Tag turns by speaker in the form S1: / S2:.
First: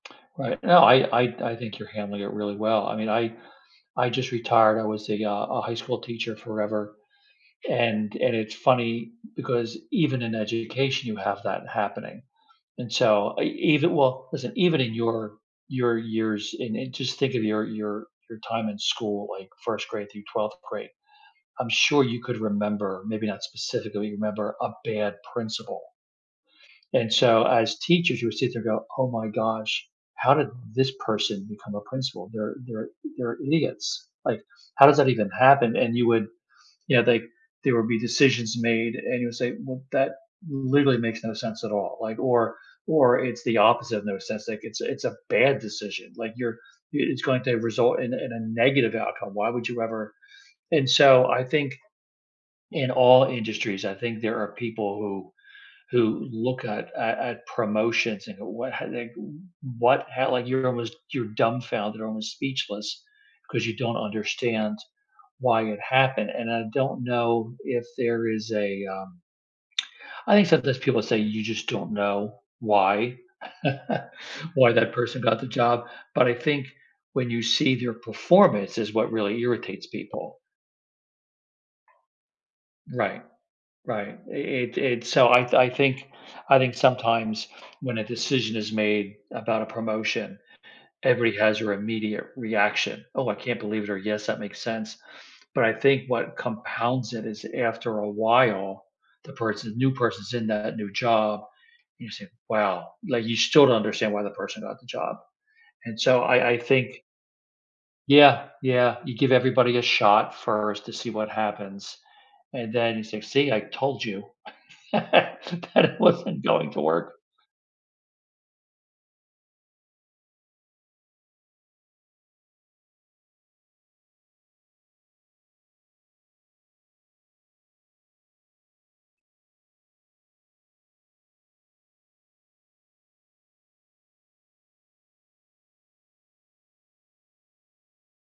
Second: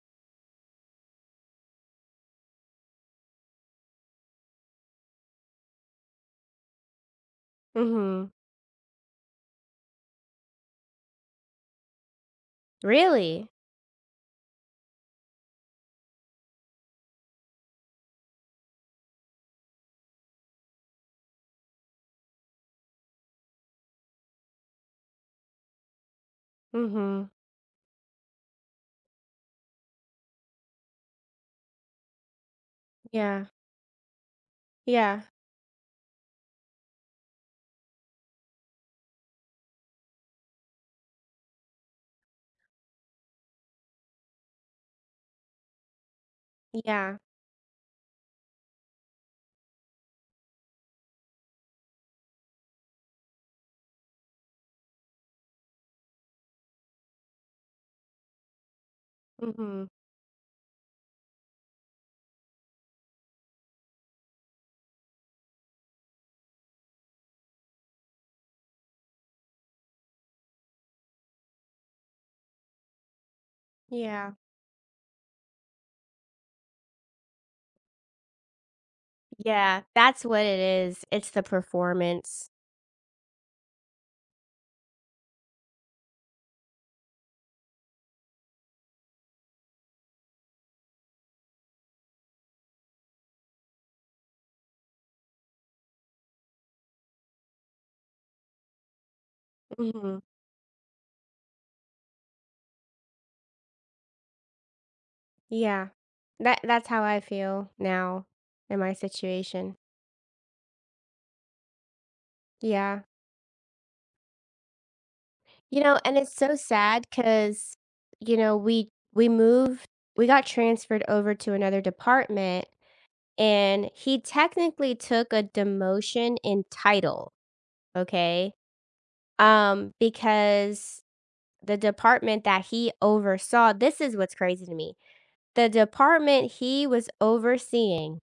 S1: Right, no, I I I think you're handling it really well. I mean, I I just retired, I was a, uh a high school teacher forever and,
S2: Mhm.
S1: and it's funny because even in education you have that happening and so e
S2: Really.
S1: even well, listen, even in your your years and and just think of your your your time in school, like 1st grade through 12th grade, I'm sure you could remember, maybe not specifically remember, a bad principal. And
S2: Mhm.
S1: so as teachers you would sit there and go, "Oh my gosh, how did this person become a principal? They're they're they're
S2: Yeah.
S1: idiots. Like, how does that
S2: Yeah.
S1: even happen?" And you would you know, like, there would be decisions made and you would say, "Well that literally makes no sense at all," like, or or it's the opposite in the sense, like, it's it's a bad decision. Like, you're i
S2: Yeah.
S1: it's going to result in in a negative outcome. Why would you ever and so I think in all industries, I think there are people who who look at at at promotions and what h like, w
S2: Mhm.
S1: what ho like, you're almost you're dumbfounded, almost speechless 'cause you don't understand why it happened and I don't know if there is a, um I think sometimes people say you just don't know why
S2: Yeah.
S1: why that person got the job, but I think when you see their performance is what really
S2: Yeah,
S1: irritates
S2: that's
S1: people.
S2: what it is, it's the performance.
S1: Right, right, i it it's so I th I think I think sometimes when a decision is made about a promotion, everybody has their immediate reaction. "Oh, I can't believe it," or, "Yes, that makes sense," but I think what compounds it is after a while, the person the new
S2: Mhm.
S1: person's in that new job, and you say, "Wow," like, you still don't understand why the person got the job.
S2: Yeah,
S1: And so I I
S2: that that's
S1: think
S2: how I feel now
S1: Yeah,
S2: in my
S1: yeah, you give
S2: situation.
S1: everybody a shot first to see what happens, and then
S2: Yeah.
S1: you say, "See, I told you
S2: You
S1: that
S2: know,
S1: it
S2: and it's
S1: wasn't
S2: so
S1: going to
S2: sad
S1: work."
S2: 'cause, you know, we we moved we got transferred over to another department, and he technically took a demotion in title, okay? Um, because the department that he oversaw this is what's crazy to me, the department he was overseeing